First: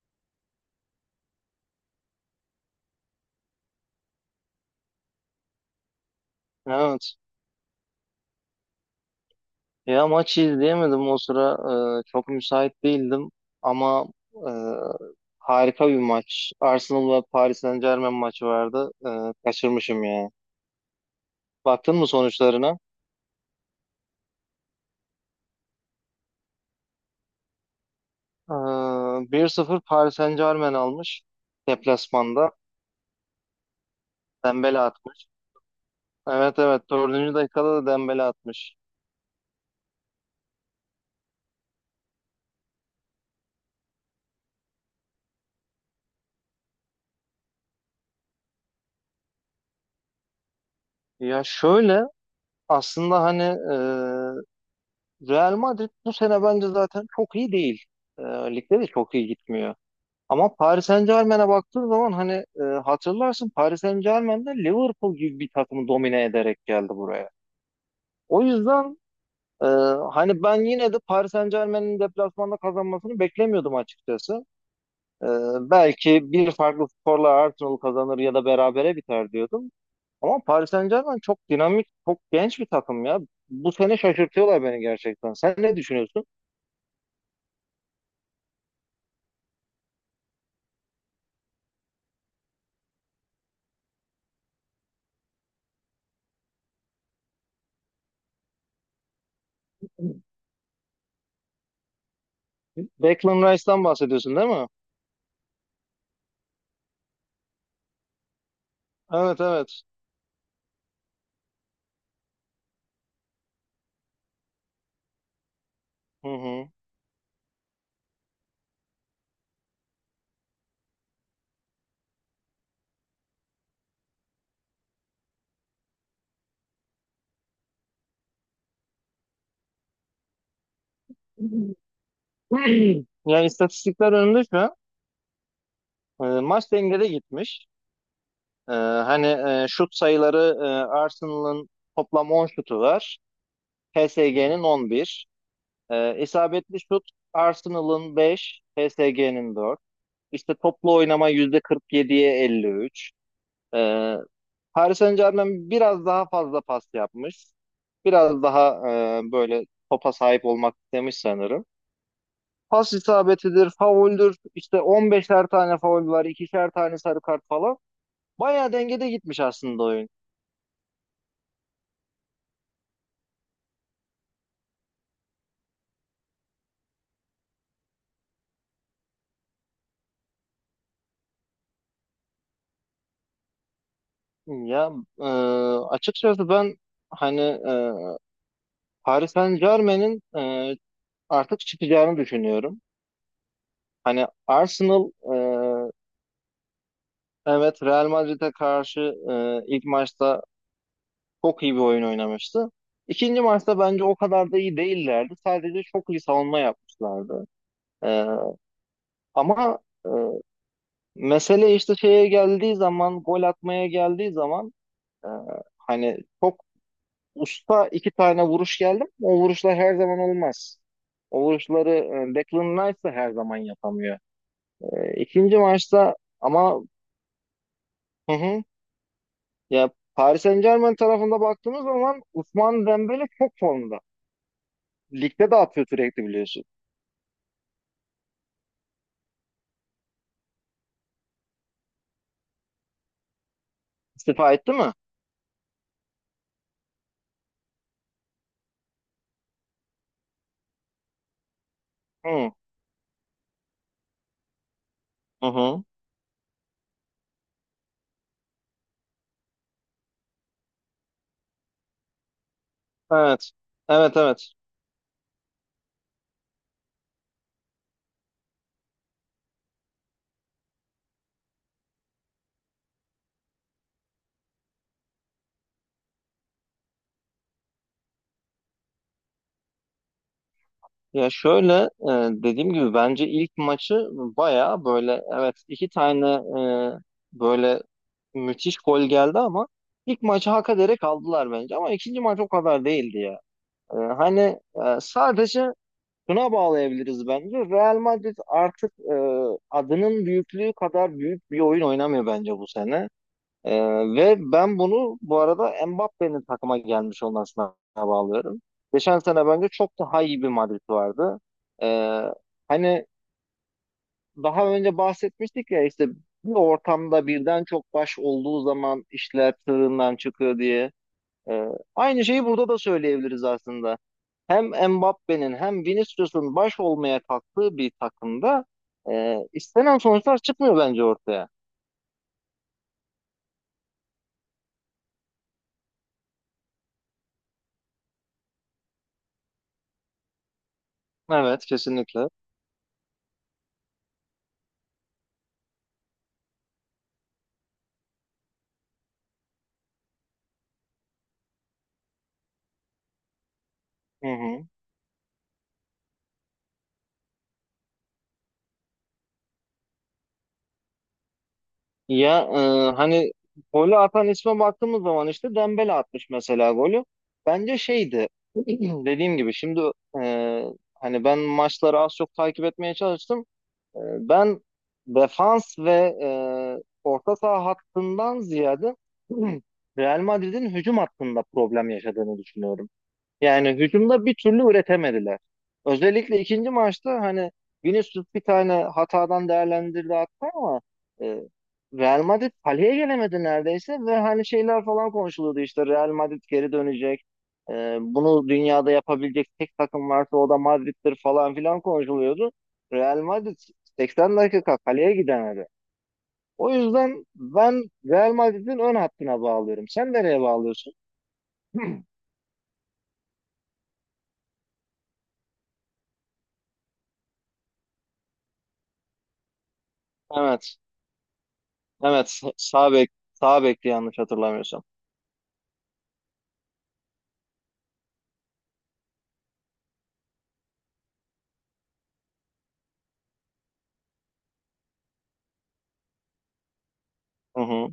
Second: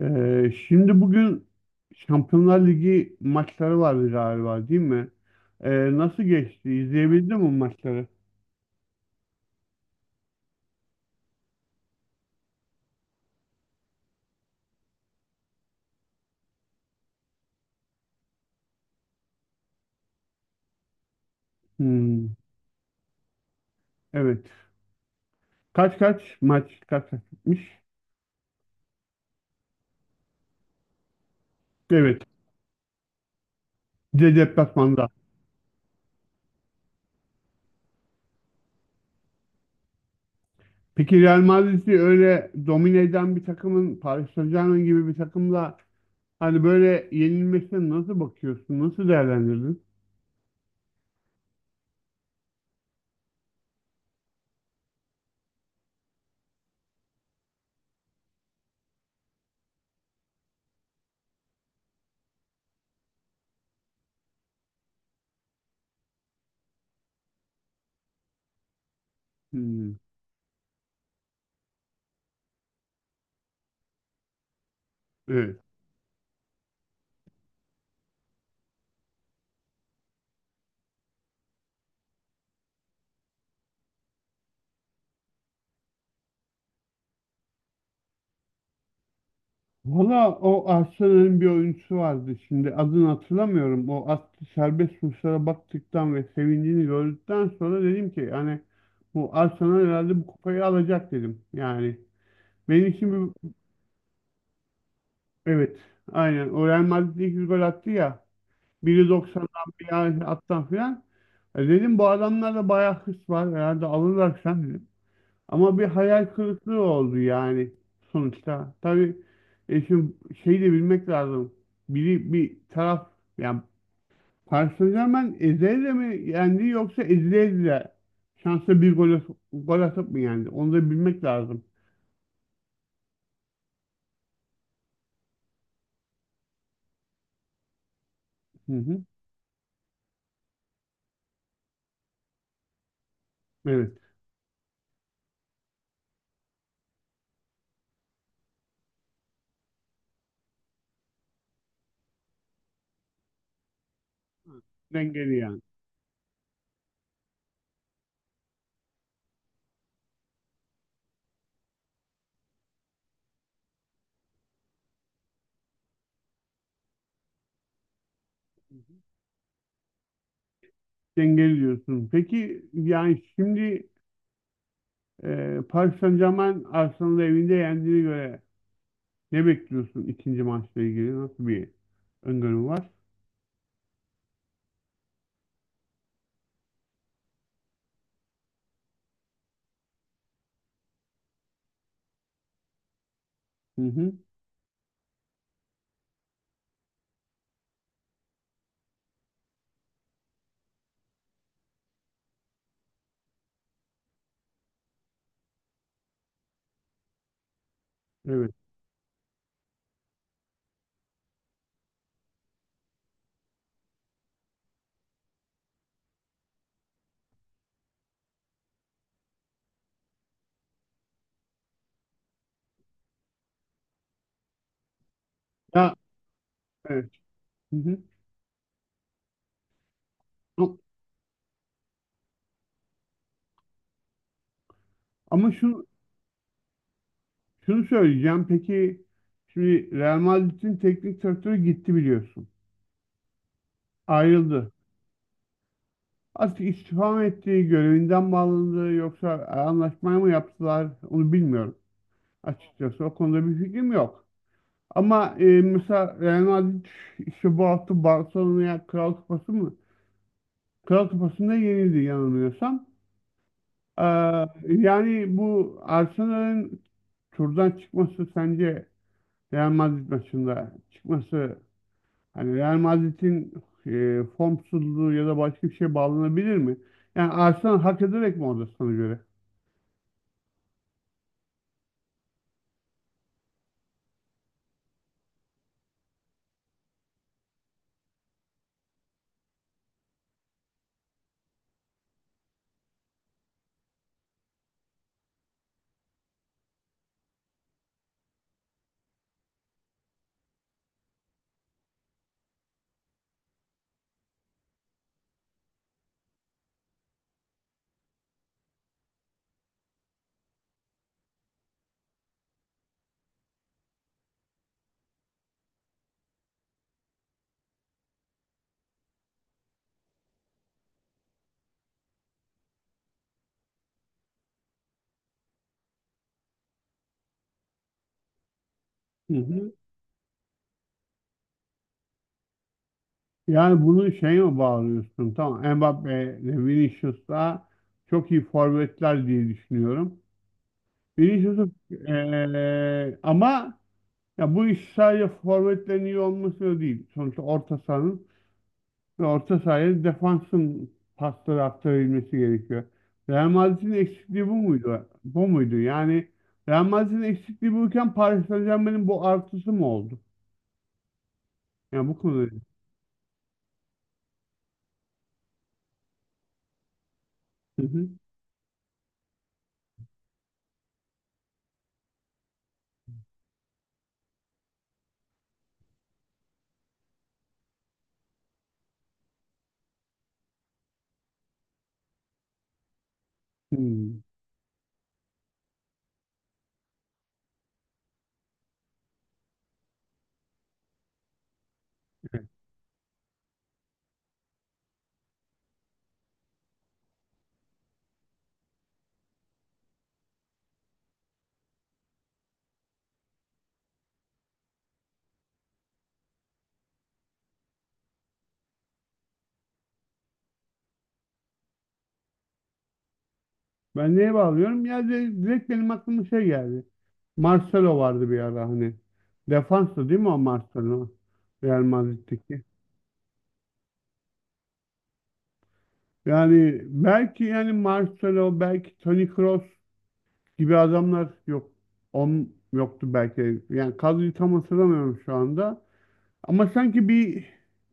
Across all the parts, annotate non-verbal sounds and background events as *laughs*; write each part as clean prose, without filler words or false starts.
Şimdi bugün Şampiyonlar Ligi maçları vardı galiba değil mi? Nasıl geçti? Evet. İzleyebildin mi maçları? Ya maçı izleyemedim o sıra. Çok müsait değildim. Ama e, harika bir maç. Arsenal ve Paris Saint-Germain maçı vardı. Kaçırmışım ya. Baktın mı Hmm, sonuçlarına? evet. Kaç kaç maç kaç kaç bitmiş? Ee, 1-0 Paris Saint-Germain almış. Evet. Deplasmanda. Bir de Dembele deplasmanda. atmış. Evet, evet. Dördüncü dakikada da Dembele atmış. Peki Real Madrid'i öyle domine eden bir takımın Paris Saint-Germain gibi bir takımla hani böyle yenilmesine nasıl bakıyorsun? Nasıl değerlendirdin? Ya şöyle, aslında hani Real Madrid bu sene bence zaten çok iyi değil. E, Ligde de çok iyi gitmiyor. Ama Paris Saint-Germain'e baktığın zaman hani hatırlarsın, Paris saint germainde Liverpool gibi bir takımı domine ederek geldi buraya. O yüzden e, Hmm, hani ben yine de Paris Saint-Germain'in deplasmanda kazanmasını beklemiyordum açıkçası. E, evet. Belki bir farklı skorla Arsenal kazanır ya da berabere biter diyordum. Ama Paris Saint-Germain çok dinamik, çok genç bir takım ya. Bu sene şaşırtıyorlar beni gerçekten. Sen ne düşünüyorsun? Valla o Arsenal'in bir oyuncusu vardı, şimdi adını hatırlamıyorum. O attı serbest vuruşlara baktıktan ve sevincini gördükten sonra dedim ki, yani bu Arsenal herhalde bu kupayı alacak dedim. Yani benim için bir Declan Rice'dan bahsediyorsun değil mi? evet aynen o Real Madrid 200 gol attı ya, biri Evet, 90'dan evet. bir attan filan. E dedim bu adamlarda bayağı hırs var, herhalde alırlar sen dedim. Ama bir hayal Hı kırıklığı oldu yani sonuçta. Tabii şimdi şey de bilmek lazım. Biri bir taraf yani Paris Saint-Germain ezele mi yendi yoksa ezile ezile şansa bir gol, gol atıp mı yendi? Onu da bilmek hı. lazım. *clears throat* Yani istatistikler önünde şu an. Maç dengede gitmiş. E, Hı hı. hani Şut sayıları, Arsenal'ın toplam 10 şutu var. Evet. PSG'nin 11. İsabetli şut Arsenal'ın 5, PSG'nin 4. İşte toplu oynama %47'ye 53. E, Paris Dengeli yani. Saint-Germain biraz daha fazla pas yapmış. Biraz daha e, böyle topa sahip olmak istemiş sanırım. Pas isabetidir, fauldür, işte 15'er tane faul var, ikişer tane sarı kart falan. Bayağı Hı hı. dengede gitmiş aslında oyun. Dengeli diyorsun. Peki yani şimdi Paris Saint-Germain Arsenal'ı evinde yendiğine göre ne bekliyorsun ikinci maçla ilgili? Nasıl bir öngörün var? Ya e, Açıkçası ben, hani Paris Saint-Germain'in artık çıkacağını düşünüyorum. Hı hı. Hani Arsenal, evet, Real Madrid'e karşı ilk maçta çok iyi bir oyun oynamıştı. İkinci maçta bence o kadar da iyi değillerdi. Sadece çok iyi savunma yapmışlardı. E, Evet. ama e, Mesele işte şeye geldiği zaman, gol atmaya geldiği zaman, e, hani çok usta iki tane vuruş geldi ama o vuruşlar her zaman olmaz. O vuruşları Declan Rice de her zaman yapamıyor. İkinci Ya maçta ama evet. Hı hı. hı hı, ya Paris Ama Saint-Germain tarafında baktığımız zaman Ousmane Dembele çok formda. Ligde ama de şunu, atıyor sürekli biliyorsun. şunu söyleyeceğim. Peki şimdi Real Madrid'in teknik direktörü gitti biliyorsun. İstifa Ayrıldı. etti mi? Artık istifa mı etti, görevinden mi yoksa anlaşmayı mı yaptılar onu bilmiyorum. Hı Açıkçası o konuda bir fikrim yok. Ama e, hı. Hı. mesela Real Madrid işte bu hafta Barcelona'ya Kral Kupası mı? Kral Kupası'nda yenildi yanılmıyorsam. Evet. Ee, Evet, evet. yani bu Arsenal'ın turdan çıkması, sence Real Madrid maçında çıkması hani Real Madrid'in formsuzluğu ya da başka bir şeye bağlanabilir mi? Yani Arsenal hak ederek mi orada sana göre? Ya şöyle, dediğim gibi bence ilk maçı baya böyle, evet, iki tane e, böyle müthiş gol geldi ama ilk maçı hak ederek aldılar bence, ama ikinci maç o kadar değildi ya. E, hani Sadece şuna bağlayabiliriz bence, Real Madrid artık adının büyüklüğü kadar büyük bir oyun oynamıyor bence bu sene. Ee, Ve ben bunu bu arada Mbappe'nin takıma gelmiş olmasına bağlıyorum. Geçen sene bence çok daha iyi bir Madrid vardı. Ee, hani daha önce bahsetmiştik ya işte, bir ortamda birden çok baş olduğu zaman işler tırından çıkıyor diye. Ee, Aynı şeyi burada da söyleyebiliriz aslında. Hem Mbappe'nin hem Vinicius'un baş olmaya kalktığı bir takımda Hı hı. istenen sonuçlar çıkmıyor bence ortaya. Yani bunu şeye mi bağlıyorsun? Tamam, Mbappe ile Vinicius da çok iyi forvetler diye düşünüyorum. Evet, Vinicius'u kesinlikle. e, ama ya bu iş sadece forvetlerin iyi olması da değil. Sonuçta orta sahanın ve orta sahaya defansın pasları aktarabilmesi gerekiyor. Real Madrid'in Hı eksikliği bu hı. muydu? Bu muydu? Yani Real Madrid'in eksikliği buyken Paris Saint-Germain'in bu artısı mı oldu? Yani bu Ya konuda. e, hani golü atan isme baktığımız zaman işte Dembele atmış mesela golü. Bence Hı hı. şeydi. *clears throat* Dediğim gibi şimdi, e, hani ben maçları az çok takip etmeye çalıştım. E, Ben defans ve e, orta saha hattından ziyade *clears throat* Real Madrid'in hücum hattında problem yaşadığını düşünüyorum. Yani Hmm. hücumda bir türlü üretemediler. Özellikle ikinci maçta hani Vinicius bir tane hatadan değerlendirdi hatta, ama e, Real Evet. Madrid kaleye gelemedi neredeyse ve hani şeyler falan konuşuluyordu işte, Real Madrid geri dönecek. Bunu dünyada yapabilecek tek takım varsa o da Madrid'dir falan filan konuşuluyordu. Real Madrid 80 dakika kaleye gidemedi. O yüzden ben Real Madrid'in ön hattına bağlıyorum. Sen nereye bağlıyorsun? *clears throat* Ben neye bağlıyorum? Ya direkt benim aklıma şey geldi. Marcelo vardı bir ara hani. Defanstı değil mi o Evet. Marcelo? Real Evet, Madrid'deki. sağ bekti yanlış hatırlamıyorsam. Yani belki yani Marcelo, belki Toni Kroos gibi adamlar yok. On yoktu belki. Yani kadroyu tam hatırlamıyorum şu anda. Ama sanki bir Hı hı.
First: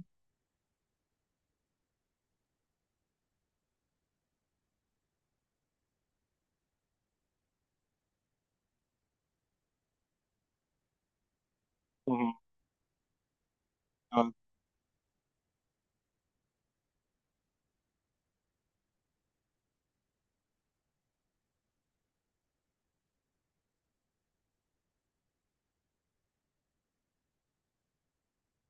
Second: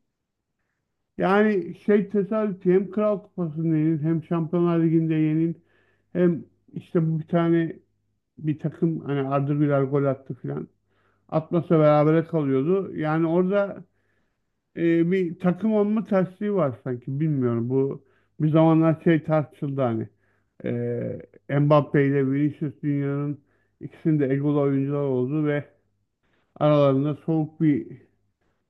yani şey tesadüfi, hem Kral Kupası'nda yenil, hem Şampiyonlar Ligi'nde yenil, hem işte bu bir tane bir takım hani Arda Güler gol attı filan. Atmasa Hı berabere hı. kalıyordu. Yani orada Evet, bir takım olma tersliği var sanki. Bilmiyorum, bu bir zamanlar şey tartışıldı hani. Mbappe ile Vinicius dünyanın, İkisinin de egolu oyuncular oldu ve aralarında soğuk bir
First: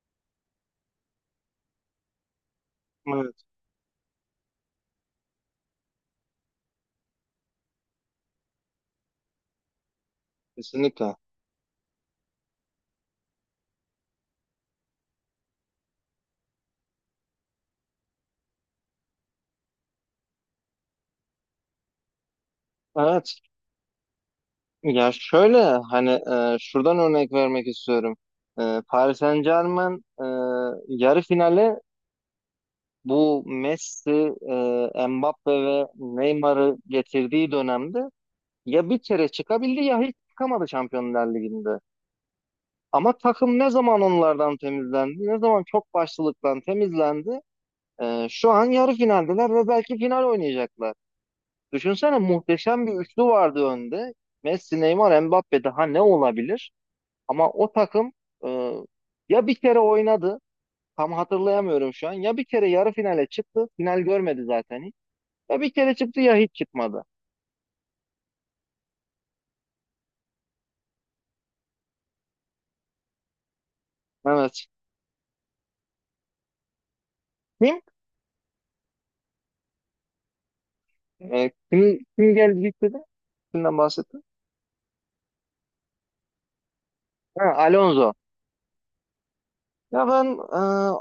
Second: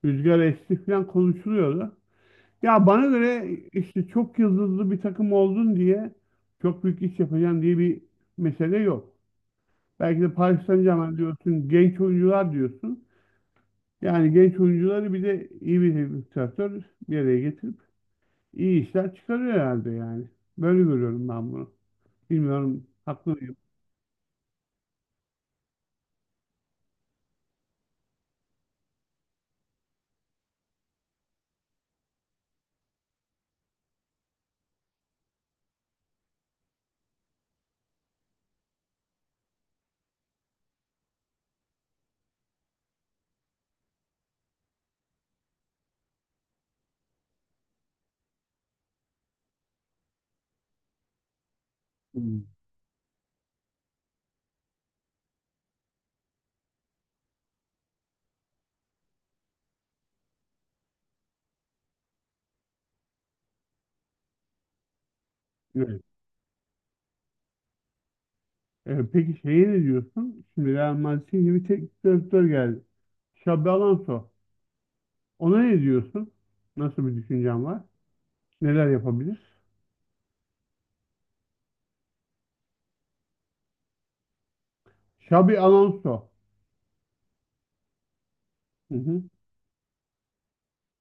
rüzgar esti falan konuşuluyordu. Ya bana evet, göre işte çok yıldızlı bir takım oldun diye çok büyük iş yapacaksın diye bir mesele yok. Belki de Paris kesinlikle. Saint-Germain diyorsun, genç oyuncular diyorsun. Yani genç oyuncuları bir de iyi bir teknik direktör bir araya getirip iyi işler çıkarıyor herhalde yani. Böyle görüyorum ben bunu. Bilmiyorum, haklı Evet. mıyım? Ya şöyle, hani şuradan örnek vermek istiyorum. Paris Saint-Germain yarı finale bu Messi, Mbappe ve Neymar'ı getirdiği dönemde ya bir kere çıkabildi ya hiç çıkamadı Şampiyonlar Ligi'nde. Ama takım ne zaman onlardan temizlendi, ne zaman çok başlılıktan temizlendi, şu an yarı finaldeler ve belki final oynayacaklar. Düşünsene, Hmm, muhteşem bir üçlü vardı önde. Messi, Neymar, Mbappe, daha ne olabilir? Ama o takım, e, ya bir kere oynadı, tam hatırlayamıyorum şu an. Ya bir kere yarı finale çıktı, final görmedi zaten hiç. Ya bir kere evet. çıktı ya hiç çıkmadı. Peki şeye ne diyorsun? Şimdi Real Madrid'e yeni bir teknik direktör geldi. Xabi Alonso. Evet. Ona ne diyorsun? Nasıl bir düşüncen Kim? var? Neler yapabilir? E, kim geldi gitti de? Kimden bahsettin? Xabi Alonso. Ha, Alonso. Hı hı. Ya ben e,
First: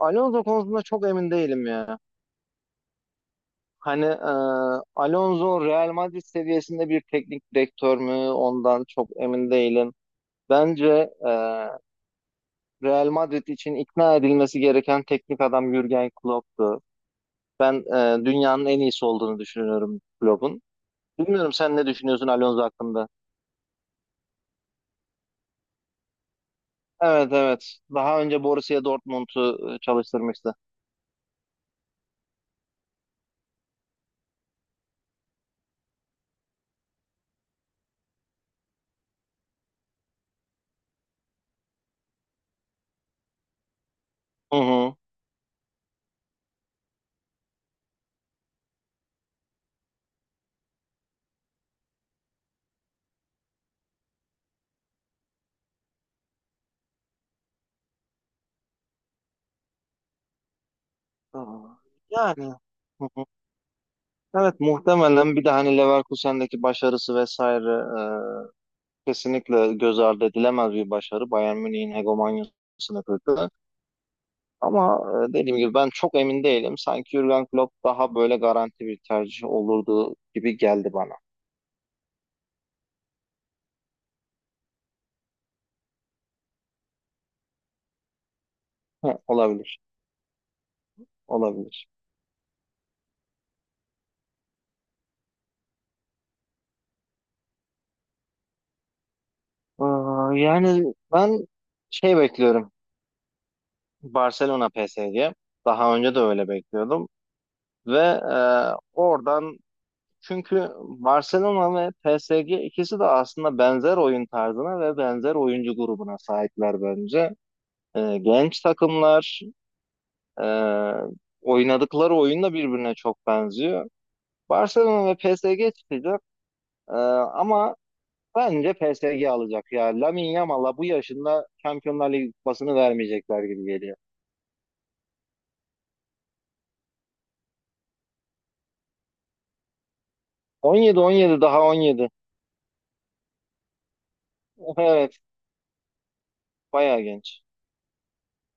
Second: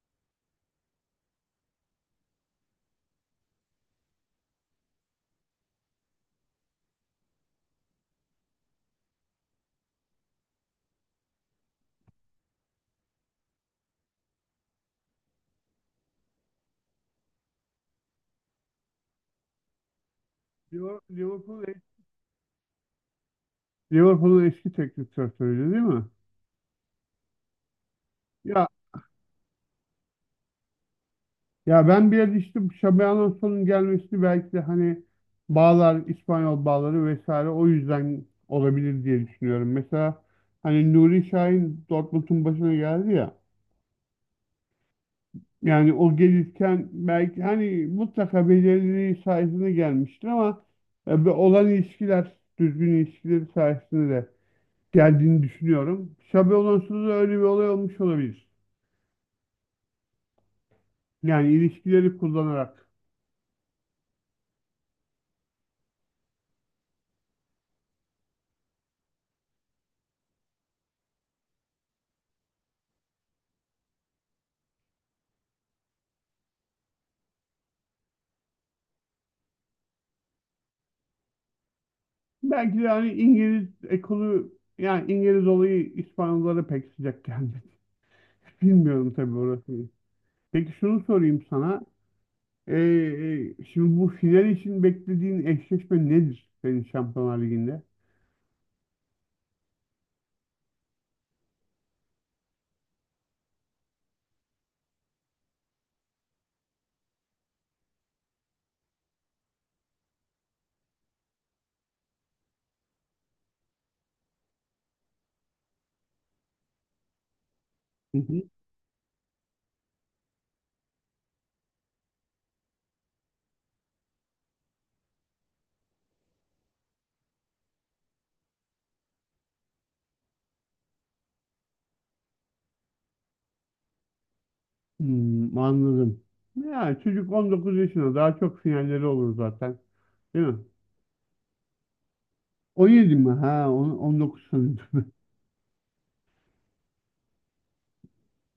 Alonso konusunda çok emin değilim ya. Hani Alonso Real Madrid seviyesinde bir teknik direktör mü? Ondan çok emin değilim. Bence e, Real Madrid için ikna edilmesi gereken teknik adam Jürgen Klopp'tu. Ben dünyanın en iyisi olduğunu düşünüyorum Klopp'un. Bilmiyorum, sen Liverpool'un, ne düşünüyorsun Alonso hakkında? Liverpool'un eski teknik direktörüydü değil mi? Evet, evet. Daha önce Ya Borussia Dortmund'u çalıştırmıştı. ya ben bir yerde işte bu Xabi Alonso'nun gelmesini belki de hani bağlar, İspanyol bağları vesaire o yüzden olabilir diye düşünüyorum. Mesela hani Nuri Şahin Dortmund'un başına geldi ya. Hı hı. Yani o gelirken belki hani mutlaka belirliliği sayesinde gelmiştir ama bu olan ilişkiler, düzgün ilişkileri sayesinde de geldiğini düşünüyorum. Şabe Alonso'da da öyle bir olay olmuş olabilir. Yani Aa, ilişkileri yani. kullanarak. Hı hı. Evet, muhtemelen bir de hani Leverkusen'deki başarısı vesaire, kesinlikle göz ardı edilemez bir başarı. Bayern Münih'in hegemonyasını kırdı. Ama dediğim gibi ben çok emin değilim. Sanki Jürgen Klopp daha böyle garanti bir tercih olurdu gibi geldi bana. Belki de hani İngiliz ekolü, yani İngiliz olayı İspanyollara pek sıcak gelmedi. *laughs* Bilmiyorum He, tabii olabilir, orasını. Peki şunu sorayım sana. olabilir. Şimdi bu final için beklediğin eşleşme nedir senin Şampiyonlar Ligi'nde? Ee, Yani ben şey bekliyorum. Barcelona PSG'ye. Daha önce de öyle bekliyordum. Ve oradan, çünkü Barcelona ve PSG ikisi de aslında benzer oyun tarzına ve benzer oyuncu grubuna sahipler bence. *laughs* Genç takımlar, e, oynadıkları oyun da birbirine çok benziyor. Barcelona ve PSG çıkacak. E, ama bence PSG alacak. Ya Lamine Yamal'a bu yaşında Şampiyonlar Ligi kupasını vermeyecekler gibi geliyor. Hmm, anladım. Ya çocuk 19 yaşında, daha çok sinyalleri olur zaten. Değil mi? 17-17 daha 17. 17 mi? Ha 19 *laughs* sanırım. Evet, bayağı genç.